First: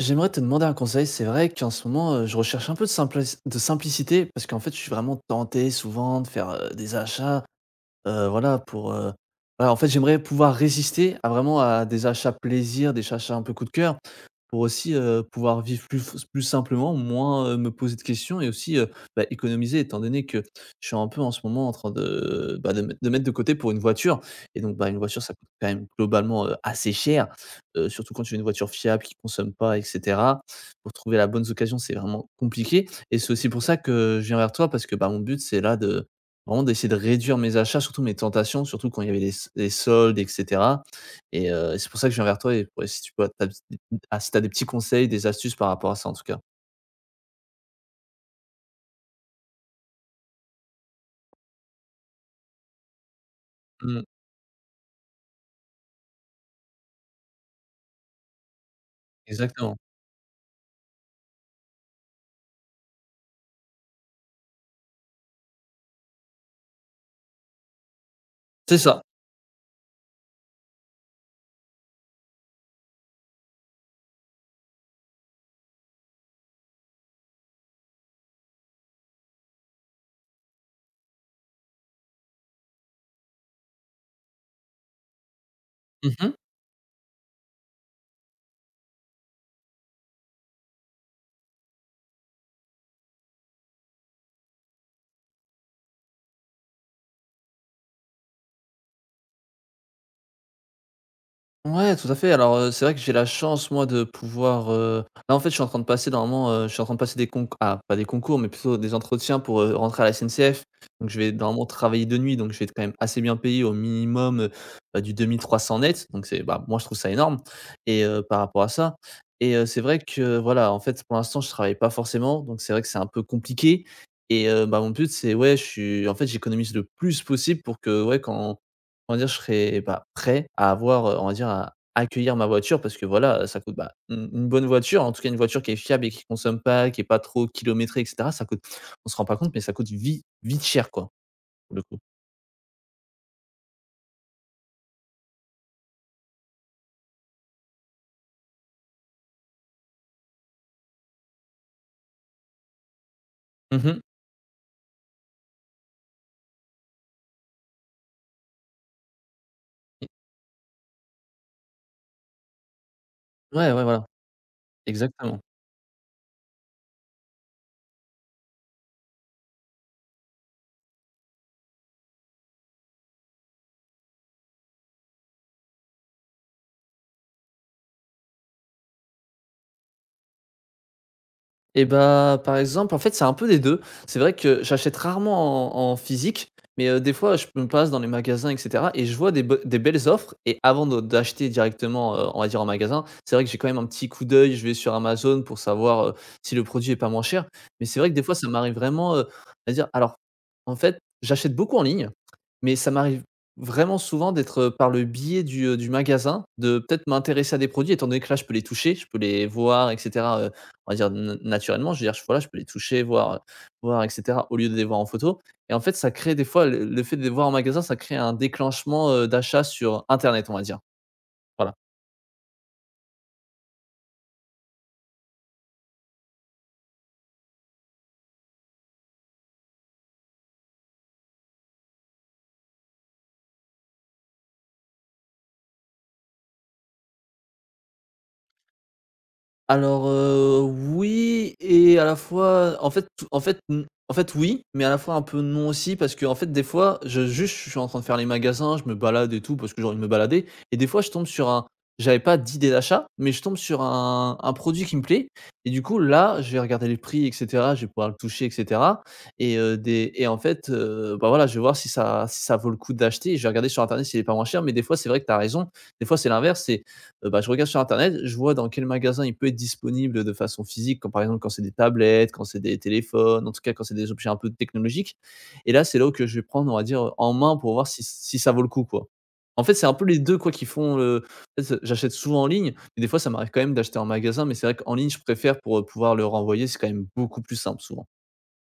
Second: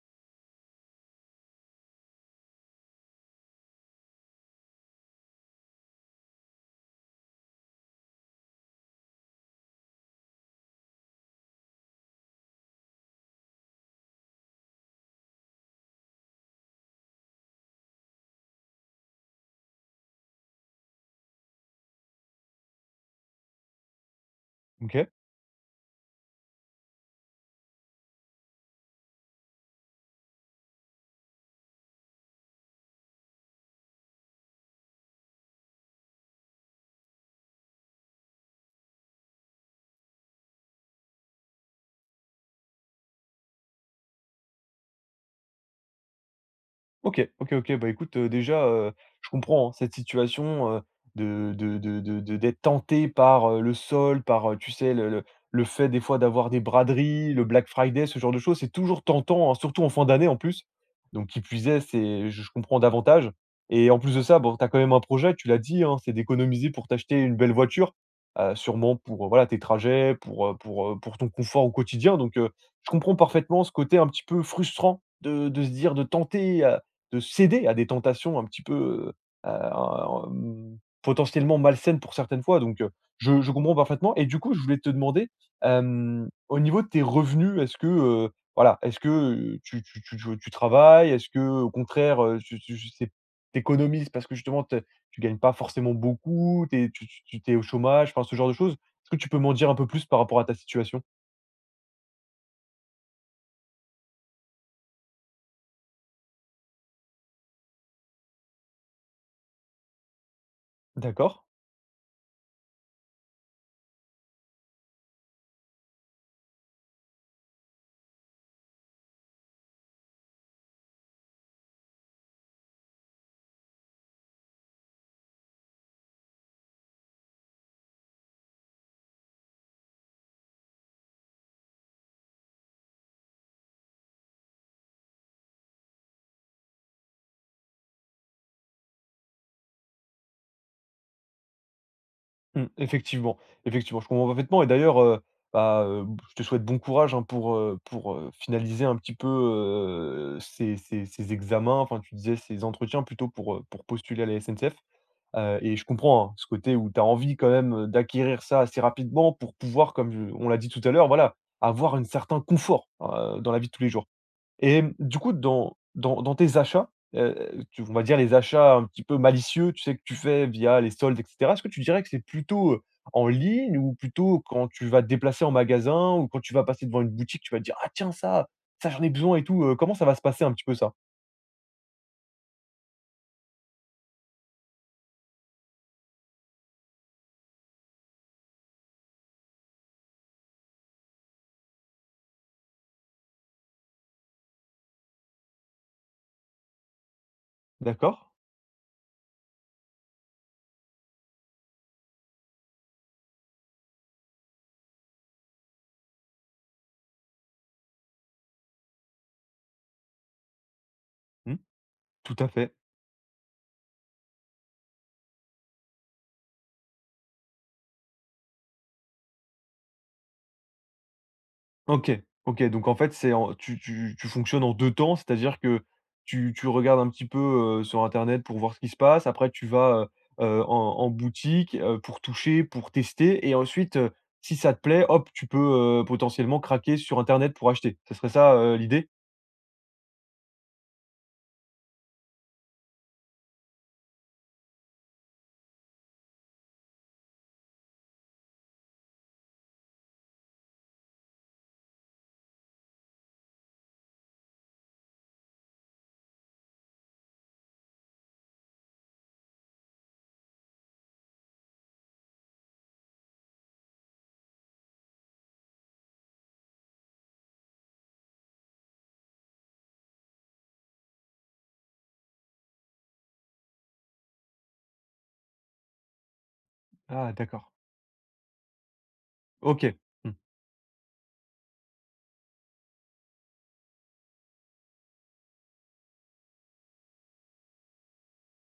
J'aimerais te demander un conseil. C'est vrai qu'en ce moment, je recherche un peu de simplicité parce qu'en fait, je suis vraiment tenté souvent de faire, des achats. Voilà pour, voilà en fait, j'aimerais pouvoir résister à vraiment à des achats plaisir, des achats un peu coup de cœur pour aussi, pouvoir vivre plus simplement, moins, me poser de questions et aussi, bah, économiser étant donné que je suis un peu en ce moment en train de, bah, de mettre de côté pour une voiture. Et donc, bah, une OK. voiture ça coûte quand même globalement, assez cher, surtout quand tu as une voiture fiable qui consomme pas, et cetera. Pour trouver la bonne occasion, c'est vraiment compliqué, et c'est aussi pour ça que je viens vers toi parce que, bah, mon but, c'est là de Vraiment d'essayer de réduire mes achats, surtout mes tentations, surtout quand il y avait les soldes et cetera. Et c'est pour ça que je viens vers toi. Et ouais, si tu peux tu as ah, si tu as des petits conseils, des astuces par rapport à ça, en tout cas. OK, OK, OK. Bah, écoute, déjà, je comprends, hein, cette situation, de d'être tenté par, le Mmh. sol, par, tu sais, le fait des fois d'avoir des braderies, le Black Friday, ce genre de choses, c'est toujours tentant, hein, Exactement. surtout en fin d'année en plus. Donc qui plus est, c'est je comprends davantage et en plus de ça, bon, tu as quand même un projet, tu l'as dit, hein, c'est d'économiser pour t'acheter une belle voiture, C'est sûrement ça. pour, voilà, tes trajets, pour, pour ton confort au quotidien. Donc, je comprends parfaitement ce côté un petit peu frustrant de se dire de tenter, de céder à des tentations un petit peu, mmh, potentiellement malsaines pour certaines fois donc je comprends parfaitement et du coup, je voulais te demander, Mmh. au niveau de tes revenus, est-ce que, voilà, est-ce que, tu travailles? Est-ce que au contraire, tu tu je sais tu économises parce que justement te tu gagnes pas forcément beaucoup, tu es au chômage, enfin, ce genre de choses? Est-ce que tu peux m'en dire un peu plus par rapport à ta situation? Ouais, tout à fait. Alors, c'est vrai que j'ai la chance, moi, de pouvoir, là en fait je suis en train de passer normalement, je suis en train de passer des concours. Ah, pas des concours, mais plutôt des entretiens pour, rentrer à la SNCF. Donc je vais D'accord. normalement travailler de nuit, donc je vais être quand même assez bien payé, au minimum, bah, du 2 300 net. Donc c'est, bah, moi je trouve ça énorme. Et par rapport à ça, et c'est vrai que voilà, en fait pour l'instant je travaille pas forcément, donc c'est vrai que c'est un peu compliqué. Et bah, mon but, c'est ouais, je suis en fait j'économise le plus possible pour que ouais quand, on va dire, je serais, bah, prêt à avoir, on va dire, à accueillir ma voiture parce que voilà, ça coûte, bah, une bonne voiture, en tout cas une voiture qui est fiable et qui consomme pas, qui est pas trop kilométrée et cetera, ça coûte, on se rend pas compte mais ça coûte vite vite cher, quoi, pour le coup. Mmh, effectivement, effectivement, je comprends parfaitement et d'ailleurs, bah, je te souhaite bon courage, hein, pour, finaliser un petit peu, ces examens, enfin, tu disais ces entretiens plutôt pour Mmh. postuler à la SNCF, et je comprends, hein, ce côté où tu as envie quand même, d'acquérir ça assez rapidement pour pouvoir, comme je on l'a dit tout à l'heure, voilà, avoir un certain confort, dans la vie Ouais, de ouais, tous les voilà, jours. Et mmh, du coup, exactement. Dans tes achats, tu on va dire les achats un petit peu malicieux, tu sais, que tu fais via les soldes et cetera. Est-ce que tu dirais que c'est plutôt, en ligne ou plutôt quand tu vas te déplacer en magasin ou quand tu vas passer devant une boutique, tu vas te dire: «Ah tiens ça, ça j'en ai besoin et tout», comment ça va se passer un petit peu ça? Et bah, par exemple, en fait, c'est un peu des 2. C'est vrai que j'achète rarement en physique, mais, des fois, je me passe dans les magasins et cetera, et je vois des belles offres, et avant de d'acheter directement, on va dire en magasin, c'est vrai que j'ai quand même un petit coup d'œil, je vais sur Amazon pour savoir, si le produit est pas moins cher. Mais c'est vrai que D'accord. des fois, ça m'arrive vraiment, à dire alors, en fait, j'achète beaucoup en ligne, mais ça m'arrive vraiment souvent d'être, par le biais du magasin, de peut-être m'intéresser à des produits étant donné que là, je peux les toucher, je peux les voir et cetera, on va dire na Mmh, naturellement, je veux dire, je tout voilà, à je peux les fait. toucher, voir, et cetera, au lieu de les voir en photo. Et en fait, ça crée des fois le fait de les voir en magasin, ça crée un déclenchement, d'achat sur internet, on va dire. Voilà. OK, OK, donc en fait, c'est en tu fonctionnes en 2 temps, c'est-à-dire que tu regardes un petit peu, sur internet pour voir ce qui se passe, après tu vas, en boutique, pour toucher, pour tester et ensuite, si ça te plaît, hop, tu peux, potentiellement craquer sur internet pour acheter. Ce serait ça, l'idée? Alors, oui et à la fois, en fait tout- en fait n en fait oui, mais à la fois un peu non aussi, parce que en fait des fois je suis en train de faire les magasins, je me balade et tout parce que j'ai envie de me balader. Et des fois je tombe sur un, j'avais pas d'idée d'achat, mais je tombe sur un produit qui me plaît, et du coup là, je vais regarder les prix, etc, je vais pouvoir le toucher, etc, et des et en fait, bah, voilà, je vais voir si ça vaut le coup d'acheter, et je vais regarder sur internet s'il est pas moins cher. Mais des fois c'est vrai que tu as raison, des fois c'est l'inverse, c'est bah, je regarde sur internet, je vois dans quel magasin il peut être disponible de façon physique, quand par exemple, quand c'est des tablettes, quand c'est des téléphones, en tout cas quand c'est des objets un peu technologiques. Et là, c'est là où que je vais prendre, on va dire, en Ah main d'accord, pour voir si ça vaut le coup, quoi. En fait, c'est un OK. peu les deux, quoi, qui font, en fait, j'achète souvent en ligne, mais des fois, ça m'arrive quand même d'acheter en magasin, mais c'est vrai qu'en ligne, je préfère pour, pouvoir le renvoyer, c'est quand même beaucoup plus simple souvent.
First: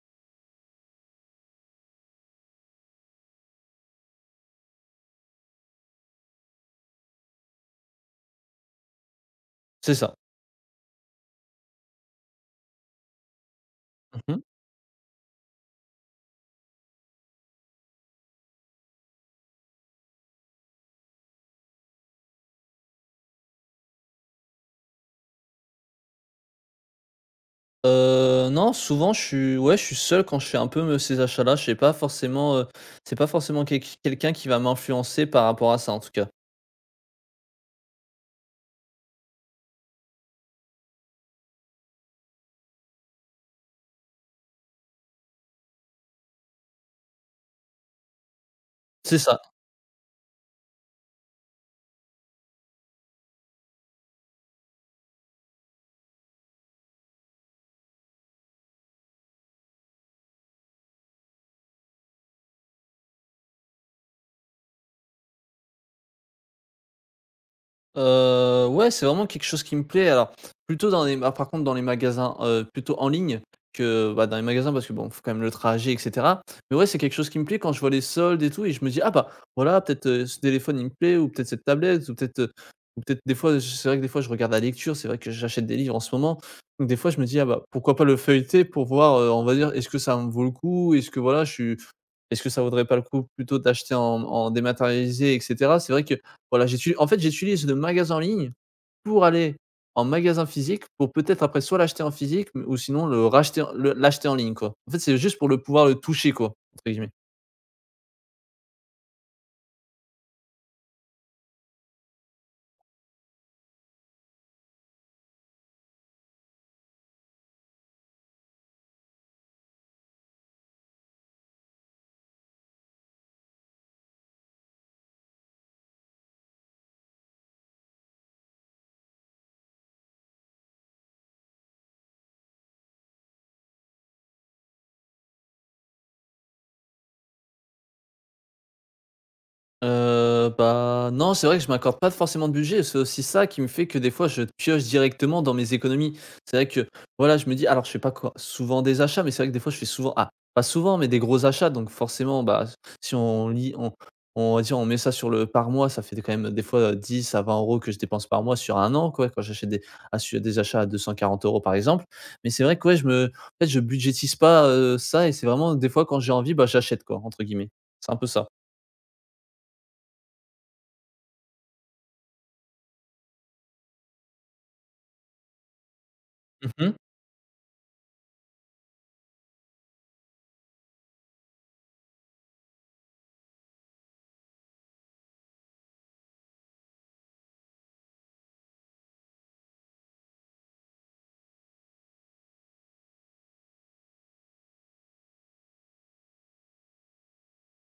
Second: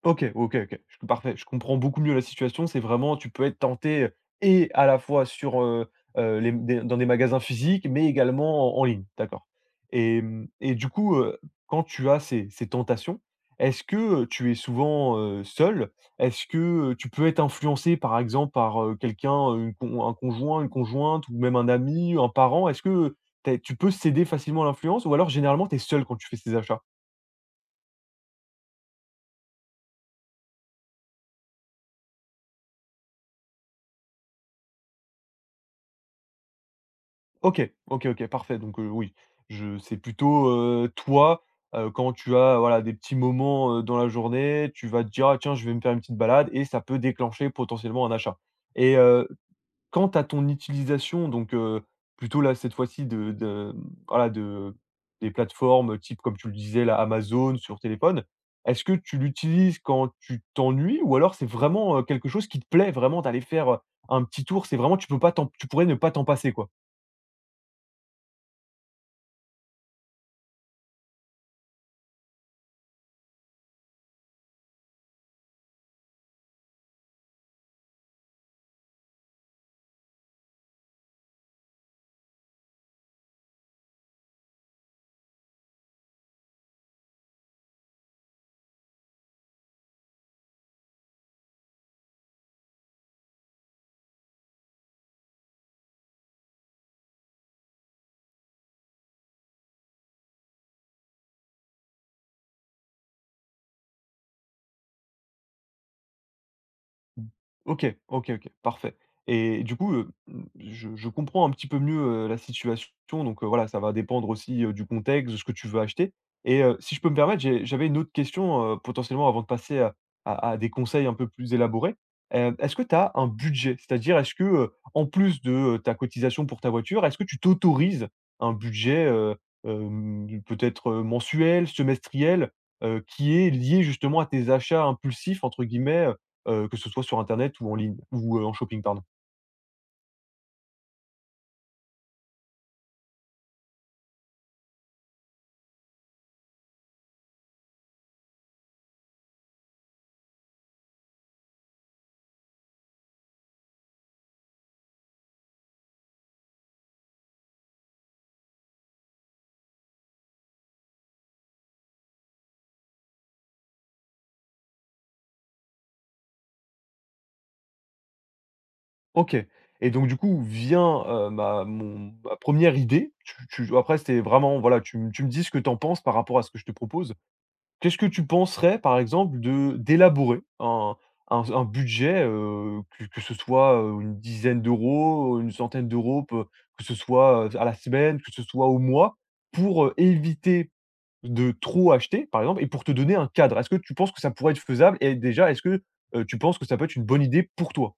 OK, OK, OK. Je Parfait, je comprends beaucoup mieux la situation. C'est vraiment tu peux être tenté, et à la fois sur, les des dans des magasins physiques, mais également en ligne. D'accord C'est ça. et mmh et du coup, quand tu as ces tentations, est-ce que, Mmh. tu es souvent, seule? Est-ce que, tu peux être influencé par exemple, par, quelqu'un, une con un conjoint, une conjointe ou même un ami, un parent? Est-ce que tu peux céder facilement à l'influence ou alors généralement tu es seule quand tu fais ces achats? Non, souvent je suis ouais, je suis seul quand je fais un peu me ces achats-là. Je sais pas forcément, c'est pas forcément quelqu'un qui va m'influencer par rapport à ça, en tout cas. OK, OK, OK, parfait. Donc, oui, je c'est plutôt, toi, quand tu as, voilà, des petits moments, dans la journée, tu vas te dire: «Ah tiens, je vais me faire une petite balade» et ça peut déclencher potentiellement un achat. Et C'est ça. quant à ton utilisation, donc, plutôt là, cette fois-ci voilà, de des plateformes type, comme tu le disais, là, Amazon sur téléphone, est-ce que tu l'utilises quand tu t'ennuies ou alors c'est vraiment, quelque chose qui te plaît vraiment d'aller faire, un petit tour? C'est vraiment tu peux pas t'en tu pourrais ne pas t'en passer, quoi? Ouais, c'est vraiment quelque chose qui me plaît. Alors, plutôt dans les ma par contre dans les magasins, plutôt en ligne que, bah, dans les magasins, parce que bon, faut quand même le trajet et cetera. Mais ouais, c'est quelque chose qui me plaît quand je vois les soldes et tout, et je me dis: «Ah bah, voilà peut-être, ce téléphone il me plaît, ou peut-être cette tablette, ou peut-être, heu». Ou peut-être des fois, c'est vrai que des fois je regarde la lecture, c'est vrai que j'achète des livres en ce moment. Donc des fois je me dis: «Ah bah, pourquoi pas le feuilleter?» pour voir, on va dire, est-ce que ça me vaut le coup? Est-ce que voilà, je suis, est-ce que ça vaudrait pas le coup plutôt d'acheter en dématérialisé et cetera? C'est vrai que voilà, j'uti en fait, j'utilise le magasin en ligne pour aller en magasin physique pour peut-être après soit l'acheter en physique, mais ou sinon le racheter le l'acheter en ligne, quoi. En fait, c'est juste pour le pouvoir le «toucher», quoi, entre guillemets. OK, OK, OK, parfait et du coup, mmh, je comprends un petit peu mieux, la situation donc voilà, ça va dépendre aussi, du contexte, de ce que tu veux acheter et si je peux me permettre, j'avais une autre question, potentiellement avant de passer à des conseils un peu plus élaborés. Est-ce que tu as un budget? C'est-à-dire est-ce que, en plus de, ta cotisation pour ta voiture, est-ce que tu t'autorises un budget, peut-être, mensuel, semestriel, qui est lié justement à tes «achats impulsifs» entre guillemets, que ce soit sur internet ou en ligne ou, en shopping, pardon. Bah, non, c'est vrai que je m'accorde pas forcément de budget. C'est aussi ça qui me fait que des fois je pioche directement dans mes économies. C'est vrai que, voilà, je me dis alors je fais pas quoi souvent des achats, mais c'est vrai que des fois je fais souvent, ah, pas souvent, mais des gros achats, donc forcément, bah, si on lit on va dire, on met ça sur le par mois, ça fait quand même des fois 10 à 20 euros que je dépense par mois sur un an, quoi, quand sur des achats à 240 € par exemple. Mais c'est vrai que, ouais, je me en fait, je budgétise pas, ça, et c'est vraiment des fois quand j'ai envie, bah, j'achète, quoi, entre guillemets. C'est un peu ça. OK. Et donc du coup vient, ma 1re idée. Tu après c'était vraiment voilà, tu me dis ce que tu en penses par rapport à ce que je te Mmh. propose. Qu'est-ce que tu penserais par exemple de d'élaborer un budget, que ce soit, une dizaine d'euros, une centaine d'euros, peu que ce soit, à la semaine, que ce soit au mois pour, éviter de trop acheter, par exemple et pour te donner un cadre. Est-ce que tu penses que ça pourrait être faisable et déjà, est-ce que, tu penses que ça peut être une bonne idée pour toi?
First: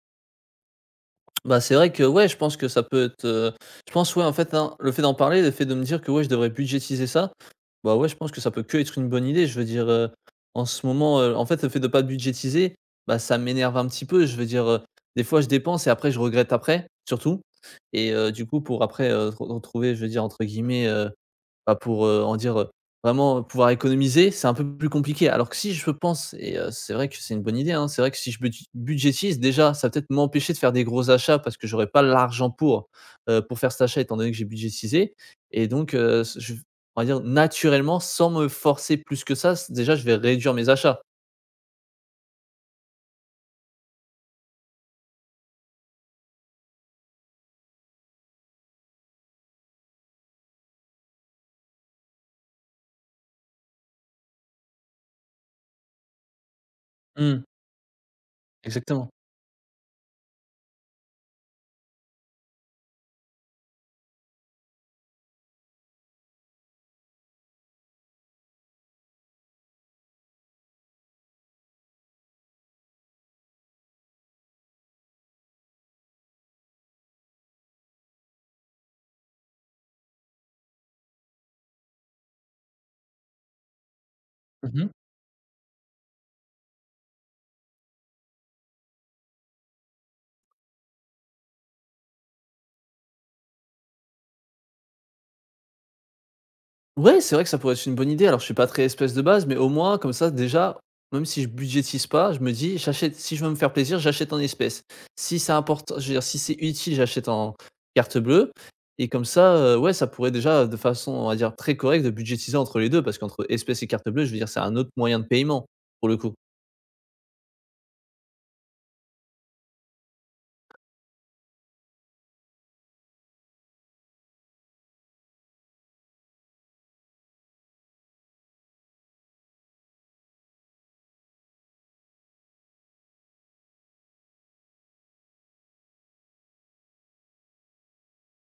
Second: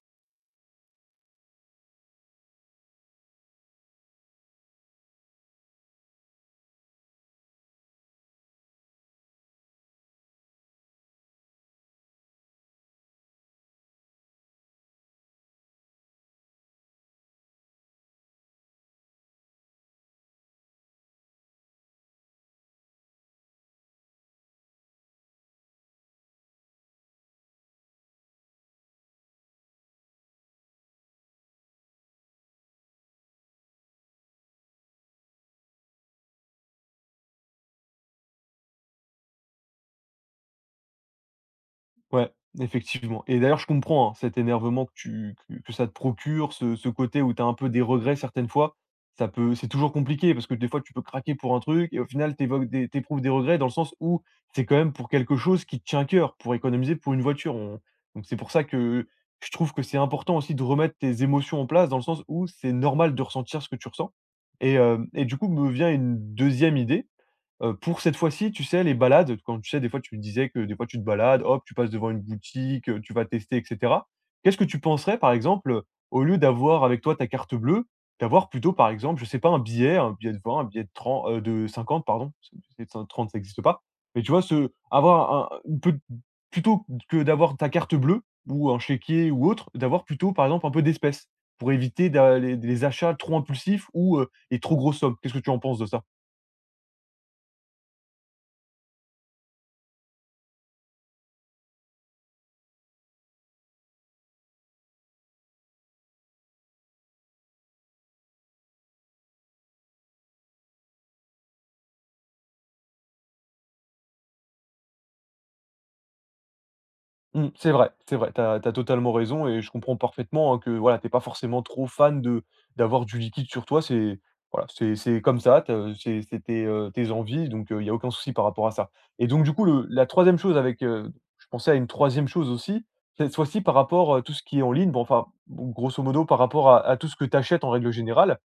Bah, c'est vrai que ouais, je pense que ça peut être, je pense, ouais, en fait, hein, le fait d'en parler, le fait de me dire que, ouais, je devrais budgétiser ça, bah, ouais, je pense que ça peut que être une bonne idée. Je veux dire, en ce moment, en fait, le fait de pas budgétiser, bah, ça m'énerve un petit peu. Je veux dire, des fois, je dépense et après je regrette après, surtout. Et du coup, pour après, re retrouver, je veux dire, entre guillemets, bah, pour, en dire, vraiment pouvoir économiser, c'est un peu plus compliqué. Alors que si je pense, et c'est vrai que c'est une bonne idée, hein, c'est vrai que si je budgétise déjà, ça va peut-être m'empêcher de faire des gros achats parce que j'aurais pas l'argent pour faire cet achat étant donné que j'ai budgétisé. Et donc je, on va dire naturellement, sans me forcer plus que ça, c déjà je vais réduire mes achats. Ouais, effectivement. Et d'ailleurs, je comprends, hein, cet énervement que tu que ça te procure, ce côté où tu as un peu des regrets certaines fois. Ça peut c'est toujours compliqué parce que des fois, tu peux craquer pour un truc et au final, évoques des regrets dans le sens où c'est quand même pour quelque chose qui te tient à cœur, pour économiser pour une Mmh. voiture. On Donc c'est pour ça que Exactement. je trouve que c'est important aussi de remettre tes émotions en place dans le sens où c'est normal de ressentir ce que tu ressens. Et hem et du coup, me vient une deuxième idée. Pour cette fois-ci, tu sais, les balades, quand tu sais, des fois, tu me disais que des fois tu te balades, hop, tu passes devant une boutique, tu vas tester et cetera. Qu'est-ce que tu penserais, par exemple, au lieu d'avoir avec toi ta carte bleue, d'avoir plutôt, par exemple, je sais pas, un billet de 20, un billet de trente, de 50, pardon, parce que billet cin 30 ça existe pas. Mais tu vois, ce Mmh. avoir un une pe plutôt que d'avoir ta carte bleue ou un chéquier ou autre, d'avoir plutôt, par exemple, un peu d'espèces pour éviter d'a les achats trop impulsifs ou, les trop grosses sommes. Qu'est-ce que tu en penses de ça? Ouais, c'est vrai que ça pourrait être une bonne idée. Alors, je suis pas très espèce de base, mais au moins, comme ça, déjà, même si je budgétise pas, je me dis, j'achète, si je veux me faire plaisir, j'achète en espèces. Si c'est important, je veux dire, si c'est utile, j'achète en carte bleue. Et comme ça, ouais, ça pourrait déjà, de façon, on va dire, très correcte, de budgétiser entre les deux, parce qu'entre espèces et carte bleue, je veux dire, c'est un autre moyen de paiement, pour le coup. Mmh, c'est vrai, c'est vrai. T'as as totalement raison et je comprends parfaitement, hein, que voilà, t'es pas forcément trop fan de d'avoir du liquide sur toi. C'est voilà, c'est comme ça, tu c'est tes, tes envies, donc il y a aucun souci par rapport à ça. Et donc du coup, le la troisième chose avec, je pensais à une troisième chose aussi, cette fois-ci par rapport, tout ce qui est en ligne, bon, enfin, bon, grosso modo, par rapport à tout ce que tu achètes en règle générale.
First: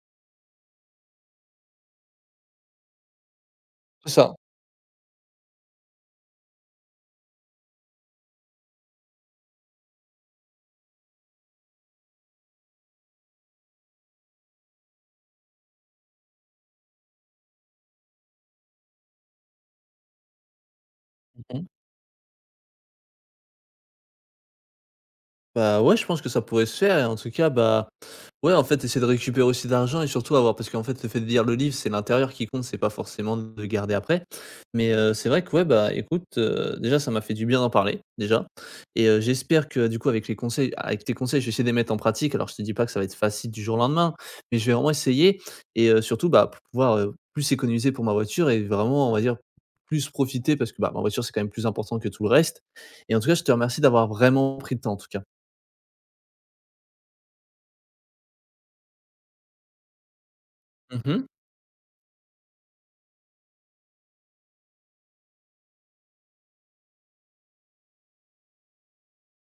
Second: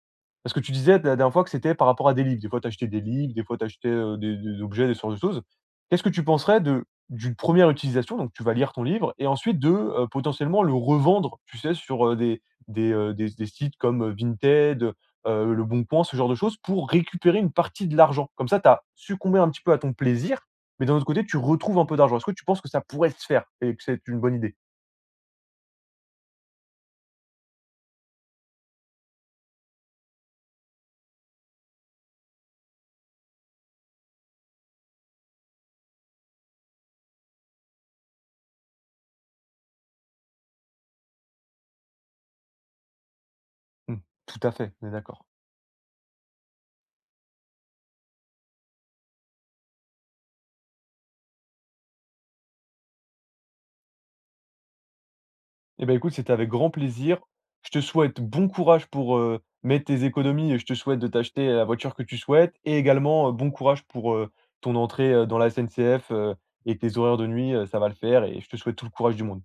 Parce que tu disais la dernière fois que c'était par rapport à des livres. Des fois, tu achetais des livres, des fois, tu achetais, C'est ça. Des objets, des sortes de choses. Qu'est-ce que tu penserais de d'une première utilisation, donc tu vas lire ton livre et ensuite de, potentiellement le revendre, tu sais, sur, des sites comme, Vinted, le Bon Coin, ce genre de choses pour récupérer une partie de l'argent? Comme ça, tu as succombé un petit peu à ton plaisir, mais d'un autre côté, tu retrouves un peu d'argent. Est-ce que tu penses que ça pourrait se faire et que c'est une bonne idée? Bah, ouais, je pense que ça pourrait se faire, et en tout cas, bah, ouais, en fait, essayer de récupérer aussi d'argent et surtout avoir, parce qu'en fait, le fait de lire le livre, c'est l'intérieur qui compte, c'est pas forcément de le garder après. Mais, c'est vrai que, ouais, bah, écoute, déjà ça m'a fait du bien d'en parler, déjà. Et j'espère que, du coup, avec les conseils avec tes conseils, je vais essayer de les mettre en pratique. Alors je te dis pas que ça va être facile du jour au Mmh, lendemain, tout à mais je fait, vais on vraiment est d'accord. essayer. Et surtout, bah, pour pouvoir, plus économiser pour ma voiture, et vraiment, on va dire, plus profiter, parce que, bah, ma voiture, c'est quand même plus important que tout le reste. Et en tout cas, je te remercie d'avoir vraiment pris le temps, en tout cas. Eh ben, écoute, c'était avec grand plaisir. Je te souhaite bon courage pour, mettre tes économies et je te souhaite de Mhm. t'acheter la voiture que tu souhaites et également, bon courage pour, ton entrée, dans la SNCF, et tes horaires de nuit, ça va le faire et je te souhaite tout le courage du monde.